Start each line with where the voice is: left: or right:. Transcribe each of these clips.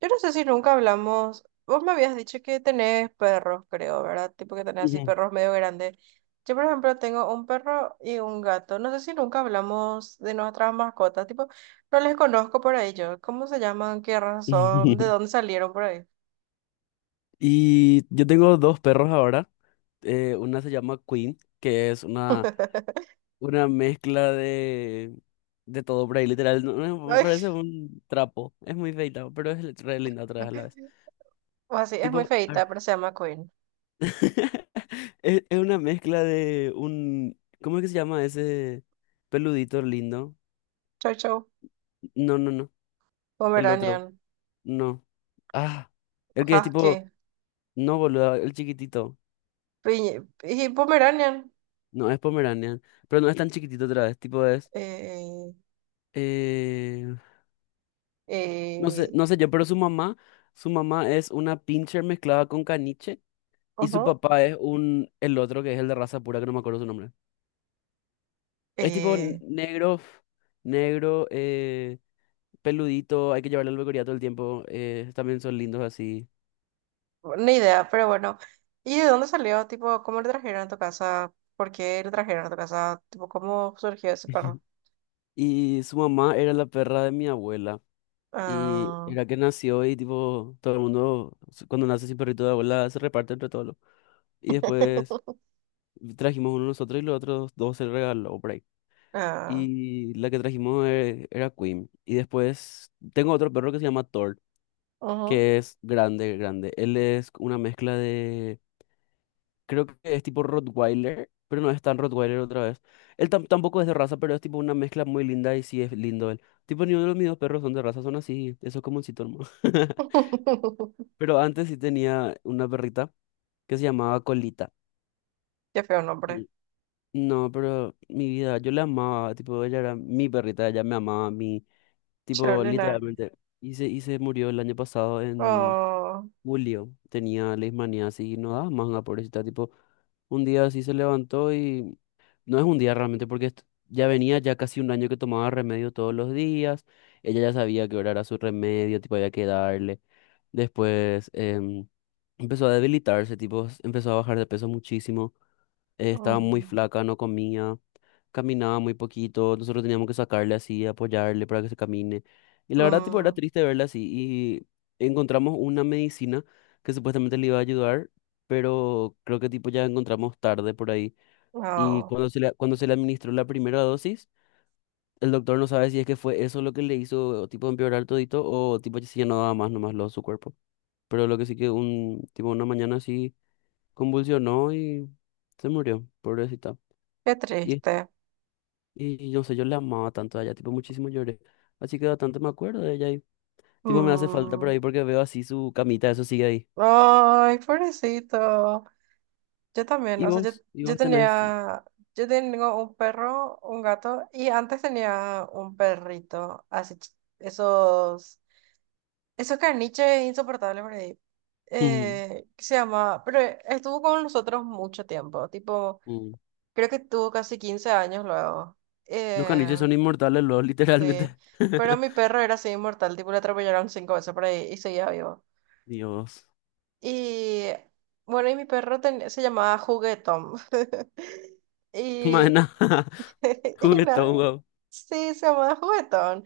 right: Yo no sé si nunca hablamos. Vos me habías dicho que tenés perros, creo, ¿verdad? Tipo que tenés así
left: Ujú.
right: perros medio grandes. Yo, por ejemplo, tengo un perro y un gato. No sé si nunca hablamos de nuestras mascotas. Tipo, no les conozco por ahí yo. ¿Cómo se llaman? ¿Qué raza son? ¿De dónde salieron por ahí?
left: Y yo tengo 2 perros ahora. Una se llama Queen, que es una mezcla de todo por ahí, literal. No, me
right: Ay,
left: parece un trapo. Es muy feita, pero es re linda otra vez a la vez.
right: o así, es muy
left: Tipo, a ver,
right: feita, pero se llama Queen.
left: es una mezcla de un... ¿Cómo es que se llama ese peludito lindo?
right: Chau, chau.
left: No, no, no. El otro.
right: Pomeranian.
left: No. Ah. El que es tipo...
right: Husky.
left: No, boludo. El chiquitito.
right: Y Pomeranian.
left: No es Pomeranian, pero no es tan chiquitito otra vez, tipo es,
right: Eh,
left: eh, no sé,
right: eh,
left: no sé yo, pero su mamá es una pincher mezclada con caniche, y su
right: Ujú.
left: papá es un, el otro que es el de raza pura que no me acuerdo su nombre. Es tipo
right: eh,
left: negro, negro, peludito, hay que llevarle al peluquería todo el tiempo, también son lindos así.
right: Ni idea, pero bueno. ¿Y de dónde salió? Tipo, ¿cómo le trajeron a tu casa? ¿Por qué le trajeron a tu casa? Tipo, ¿cómo surgió ese perro?
left: Y su mamá era la perra de mi abuela. Y
right: Ah.
left: era que nació y tipo, todo el mundo, cuando nace sin perrito de abuela, se reparte entre todos. Y después trajimos uno nosotros y los otros dos se lo regaló por ahí.
right: Ah.
left: Y la que trajimos era Queen. Y después tengo otro perro que se llama Thor,
right: Ujú.
left: que es grande, grande. Él es una mezcla de... Creo que es tipo Rottweiler, pero no es tan Rottweiler otra vez. Él tampoco es de raza, pero es tipo una mezcla muy linda y sí es lindo él. Tipo, ni uno de mis dos perros son de raza, son así, eso es como un hermano. Pero antes sí tenía una perrita que se llamaba Colita.
right: Qué feo nombre.
left: No, pero mi vida, yo la amaba, tipo, ella era mi perrita, ella me amaba a mí, tipo,
right: Cholina.
left: literalmente. Y se murió el año pasado en
right: Oh.
left: julio, tenía leishmanía así, y no daba más una pobrecita, tipo, un día así se levantó y no es un día realmente, porque ya venía ya casi un año que tomaba remedio todos los días, ella ya sabía que hora era su remedio, tipo, había que darle. Después empezó a debilitarse, tipo, empezó a bajar de peso muchísimo, estaba muy
right: Mm,
left: flaca, no comía, caminaba muy poquito, nosotros teníamos que sacarle así, apoyarle para que se camine. Y la verdad, tipo, era
right: mm,
left: triste verla así. Y encontramos una medicina que supuestamente le iba a ayudar, pero creo que tipo ya encontramos tarde por ahí. Y
right: oh.
left: cuando se le administró la primera dosis, el doctor no sabe si es que fue eso lo que le hizo tipo empeorar todito o tipo si ya no daba más nomás lo su cuerpo. Pero lo que sí que un tipo una mañana así convulsionó y se murió, pobrecita.
right: Qué
left: Y
right: triste.
left: Y yo sé, yo la amaba tanto a ella, tipo, muchísimo lloré. Así que bastante me acuerdo de ella y, tipo, me hace falta por
right: Mm.
left: ahí porque veo así su camita, eso sigue ahí.
right: Ay, pobrecito. Yo también,
left: Y
right: o sea,
left: vos, y
right: yo
left: vos tenés.
right: tenía, yo tengo un perro, un gato, y antes tenía un perrito, así, esos caniches insoportables por ahí,
left: Ujú,
right: que se llama, pero estuvo con nosotros mucho tiempo, tipo,
left: ujú.
right: creo que tuvo casi 15 años luego,
left: Los caniches
right: eh,
left: son inmortales, los,
right: sí,
left: literalmente.
right: pero mi perro era así inmortal, tipo, le atropellaron cinco veces por ahí y seguía vivo.
left: Dios.
right: Y bueno, y mi perro se llamaba Juguetón. Y
left: Maena,
right: y nada,
left: juguetón, wow.
right: sí, se llamaba Juguetón.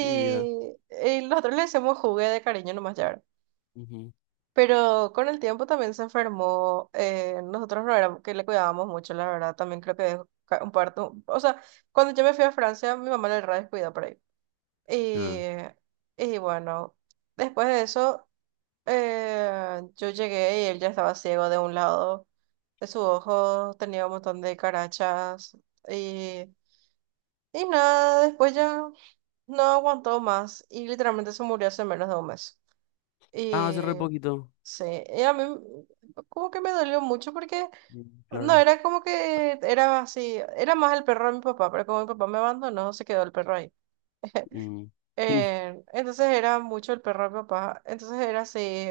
left: Mi vida.
right: y nosotros le decíamos Jugué de cariño nomás ya, ¿verdad?
left: Ujú.
right: Pero con el tiempo también se enfermó. Eh, nosotros no éramos que le cuidábamos mucho, la verdad. También creo que dejó un parto. O sea, cuando yo me fui a Francia, mi mamá le re descuidó por ahí. Y,
left: Ah,
right: y bueno, después de eso, yo llegué y él ya estaba ciego de un lado de su ojo, tenía un montón de carachas, y nada, después ya no aguantó más y literalmente se murió hace menos de un mes.
left: Ah, hace
right: Y
left: re poquito.
right: sí, y a mí como que me dolió mucho porque
left: Mm,
right: no,
left: claro.
right: era como que era así, era más el perro de mi papá, pero como mi papá me abandonó, se quedó el perro ahí.
left: Mm. Mm,
right: Entonces era mucho el perro de mi papá, entonces era así,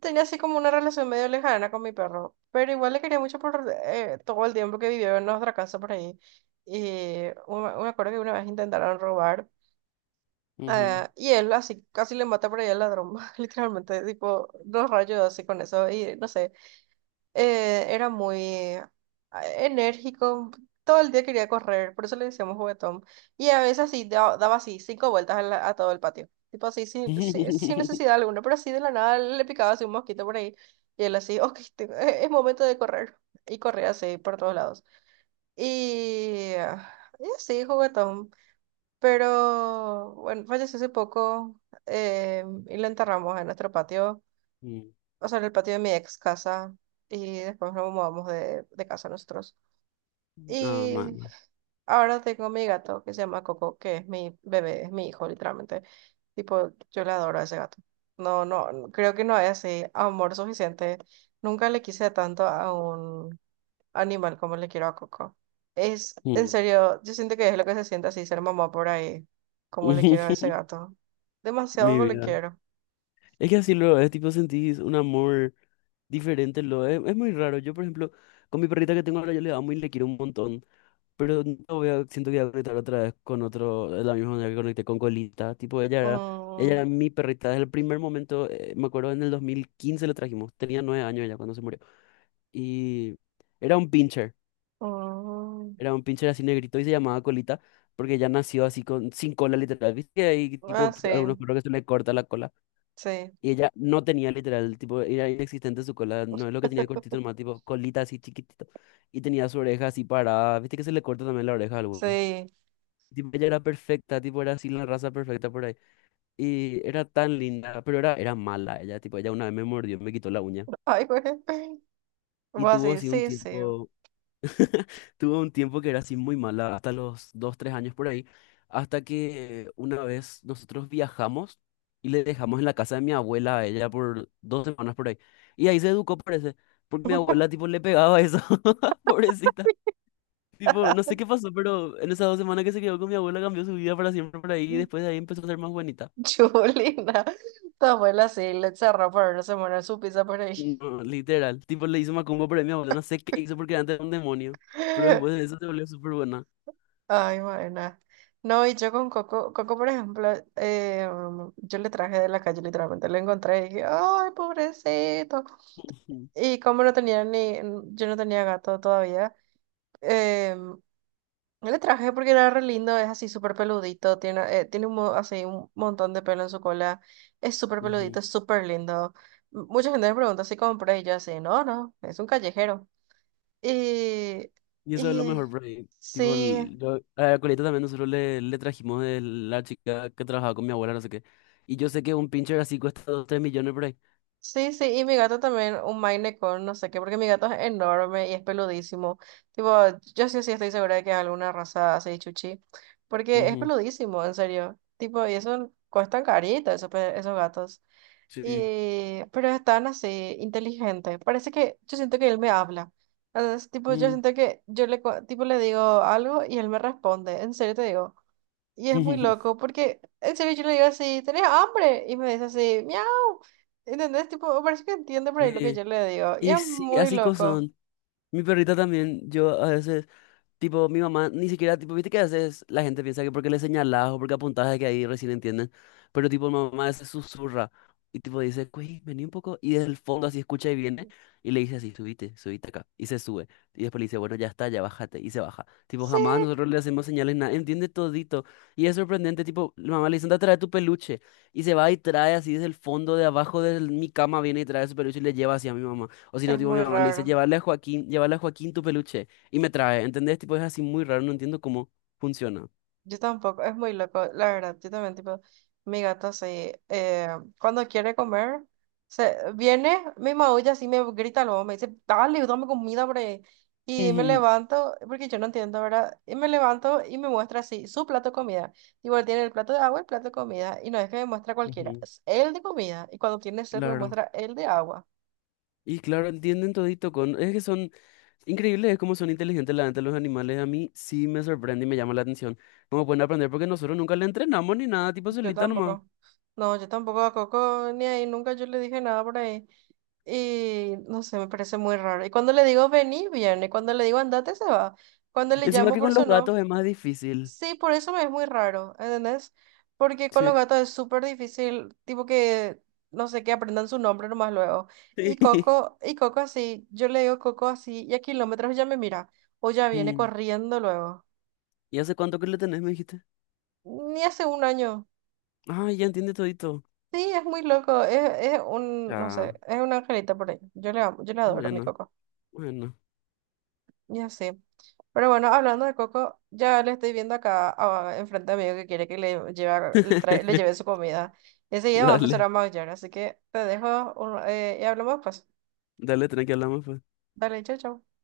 right: tenía así como una relación medio lejana con mi perro, pero igual le quería mucho por todo el tiempo que vivió en nuestra casa por ahí. Me acuerdo que una vez intentaron robar.
left: ujú.
right: Y él así casi le mata por ahí al ladrón, literalmente, tipo, dos rayos así con eso, y no sé, era muy enérgico, todo el día quería correr, por eso le decíamos Juguetón, y a veces así daba así cinco vueltas a a todo el patio, tipo así, sin necesidad alguna, pero así de la nada le picaba así un mosquito por ahí, y él así, ok, es momento de correr, y corría así por todos lados, y y así, juguetón. Pero bueno, falleció hace poco, y lo enterramos en nuestro patio,
left: Mm.
right: o sea, en el patio de mi ex casa y después nos mudamos de casa nosotros.
left: Ah,
right: Y
left: mano.
right: ahora tengo mi gato que se llama Coco, que es mi bebé, es mi hijo literalmente. Tipo, yo le adoro a ese gato. No, no creo que no es así amor suficiente. Nunca le quise tanto a un animal como le quiero a Coco. Es, en
left: Mm.
right: serio, yo siento que es lo que se siente así ser mamá por ahí, como le quiero a ese gato. Demasiado
left: Mi
right: como le
left: vida.
right: quiero.
left: Es que así luego es, tipo, sentís un amor diferente lo es. Es muy raro. Yo, por ejemplo, con mi perrita que tengo ahora, yo le amo y le quiero un montón. Pero no voy a, siento que voy a conectar otra vez con otro, de la misma manera que conecté con Colita. Tipo, ella era
right: Mm,
left: mi perrita desde el primer momento. Me acuerdo en el 2015 la trajimos. Tenía 9 años ella cuando se murió. Y era un pincher.
right: mm.
left: Era un pincher así negrito y se llamaba Colita. Porque ya nació así con, sin cola literal. ¿Viste que hay
right: Ah,
left: tipo
right: sí,
left: algunos perros que se le corta la cola?
right: sí,
left: Y ella no tenía literal, tipo, era inexistente su cola, no es lo que tenía cortito, nomás tipo colita así chiquitito. Y tenía su oreja así parada, viste que se le corta también la oreja a algunos.
right: sí.
left: Tipo, ella era perfecta, tipo, era así la raza perfecta por ahí. Y era tan linda, pero era mala ella, tipo, ella una vez me mordió, me quitó la uña.
right: Ay, güey.
left: Y
right: Voy
left: tuvo
right: así,
left: así un
right: sí, sí.
left: tiempo, tuve un tiempo que era así muy mala, hasta los dos, tres años por ahí, hasta que una vez nosotros viajamos y le dejamos en la casa de mi abuela a ella por 2 semanas por ahí. Y ahí se educó, parece, porque mi abuela tipo le pegaba eso, pobrecita. Tipo, no sé qué pasó, pero en esas 2 semanas que se quedó con mi abuela cambió su vida para siempre por ahí y después de ahí empezó a ser más bonita.
right: Julina, tu abuela sí le cerró por no se muere su pizza por ahí.
left: No, literal, tipo le hizo macumba por ahí mi abuela, no sé qué hizo porque antes era un demonio, pero después de eso se volvió súper buena.
right: Ay, buena. No, y yo con Coco, Coco, por ejemplo, yo le traje de la calle, literalmente lo encontré y dije, ay, pobrecito.
left: Ujú,
right: Y como no tenía ni, yo no tenía gato todavía, eh, mm, le traje porque era re lindo, es así súper peludito, tiene un, así un montón de pelo en su cola, es súper peludito,
left: ujú.
right: es súper lindo. M- Mucha gente me pregunta si compré y yo así, no, no, es un callejero. Y,
left: Y eso es lo
right: y
left: mejor, por ahí. Tipo,
right: sí.
left: el- yo, a la colita también nosotros le, le trajimos de la chica que trabajaba con mi abuela, no sé qué. Y yo sé que un pincher así cuesta dos tres millones por ahí.
right: Sí, sí, y mi gato también, un Maine Coon, no sé qué, porque mi gato es enorme y es peludísimo. Tipo, yo sí, sí estoy segura de que es alguna raza así, chuchi, porque es
left: Ujú,
right: peludísimo, en serio. Tipo, y eso cuestan carito, esos, esos gatos.
left: sí.
right: Y, pero es tan así, inteligente. Parece que yo siento que él me habla. Entonces, tipo, yo
left: Mm,
right: siento que yo tipo, le digo algo y él me responde, en serio te digo. Y es muy loco, porque en serio yo le digo así, ¿tenés hambre? Y me dice así, miau. ¿Entendés? Tipo, parece que entiende por ahí lo que
left: sí.
right: yo le digo. Y
left: Y
right: es
left: sí,
right: muy
left: así cosas
right: loco.
left: son. Mi perrita también, yo a veces. Tipo, mi mamá ni siquiera, tipo, viste que a veces la gente piensa que porque le señalás o porque apuntás es que ahí recién entienden, pero tipo, mi mamá se susurra y tipo dice, güey, vení un poco, y desde el fondo así escucha y viene y le dice así, subite, subite acá, y se sube, y después le dice, bueno, ya está, ya bájate, y se baja. Tipo,
right: Sí,
left: jamás nosotros le hacemos señales, nada, entiende todito, y es sorprendente, tipo, la mamá le dice, anda, trae tu peluche, y se va y trae así desde el fondo de abajo de mi cama, viene y trae su peluche y le lleva así a mi mamá, o si no,
right: es
left: tipo, mi
right: muy
left: mamá le dice,
right: raro.
left: llévale a Joaquín tu peluche y me trae, ¿entendés? Tipo, es así muy raro, no entiendo cómo funciona.
right: Yo tampoco, es muy loco, la verdad. Yo también, tipo, mi gato sí. Cuando quiere comer, se viene, me maulla así, me grita luego, me dice, dale, dame comida por ahí. Y me
left: Ujú.
right: levanto, porque yo no entiendo, ¿verdad? Y me levanto y me muestra así su plato de comida. Igual tiene el plato de agua, el plato de comida. Y no es que me muestra cualquiera,
left: Ujú.
right: es el de comida. Y cuando tiene sed, me
left: Claro.
right: muestra el de agua.
left: Y claro, entienden todito con... Es que son increíbles, es como son inteligentes la gente, los animales. A mí sí me sorprende y me llama la atención. Cómo pueden aprender porque nosotros nunca le entrenamos ni nada, tipo
right: Yo
left: solita nomás.
right: tampoco. No, yo tampoco a Coco ni ahí, nunca yo le dije nada por ahí. Y no sé, me parece muy raro. Y cuando le digo vení, viene. Cuando le digo andate, se va. Cuando le
left: Encima
right: llamo
left: que
right: por
left: con los
right: su
left: gatos
right: no,
left: es más difícil.
right: sí, por eso me es muy raro, ¿entendés? Porque con
left: Sí.
right: los gatos es súper difícil, tipo que, no sé, que aprendan su nombre nomás luego. Y Coco así, yo le digo Coco así, y a kilómetros ya me mira, o ya viene
left: Mm.
right: corriendo luego.
left: ¿Y hace cuánto que le tenés, me dijiste?
right: Ni hace un año.
left: Ah, ya entiende todito.
right: Sí, es muy loco, es un, no
left: Ya.
right: sé, es un angelito por ahí. Yo le amo, yo le adoro a mi
left: Bueno,
right: Coco.
left: bueno.
right: Y así. Pero bueno, hablando de Coco, ya le estoy viendo acá enfrente a mí que quiere que le lleve, le, le lleve su comida. Enseguida va a empezar
left: Dale,
right: a maullar, así que te dejo y hablamos pues.
left: dale, tranqui, hablamos pues.
right: Dale, chao, chao.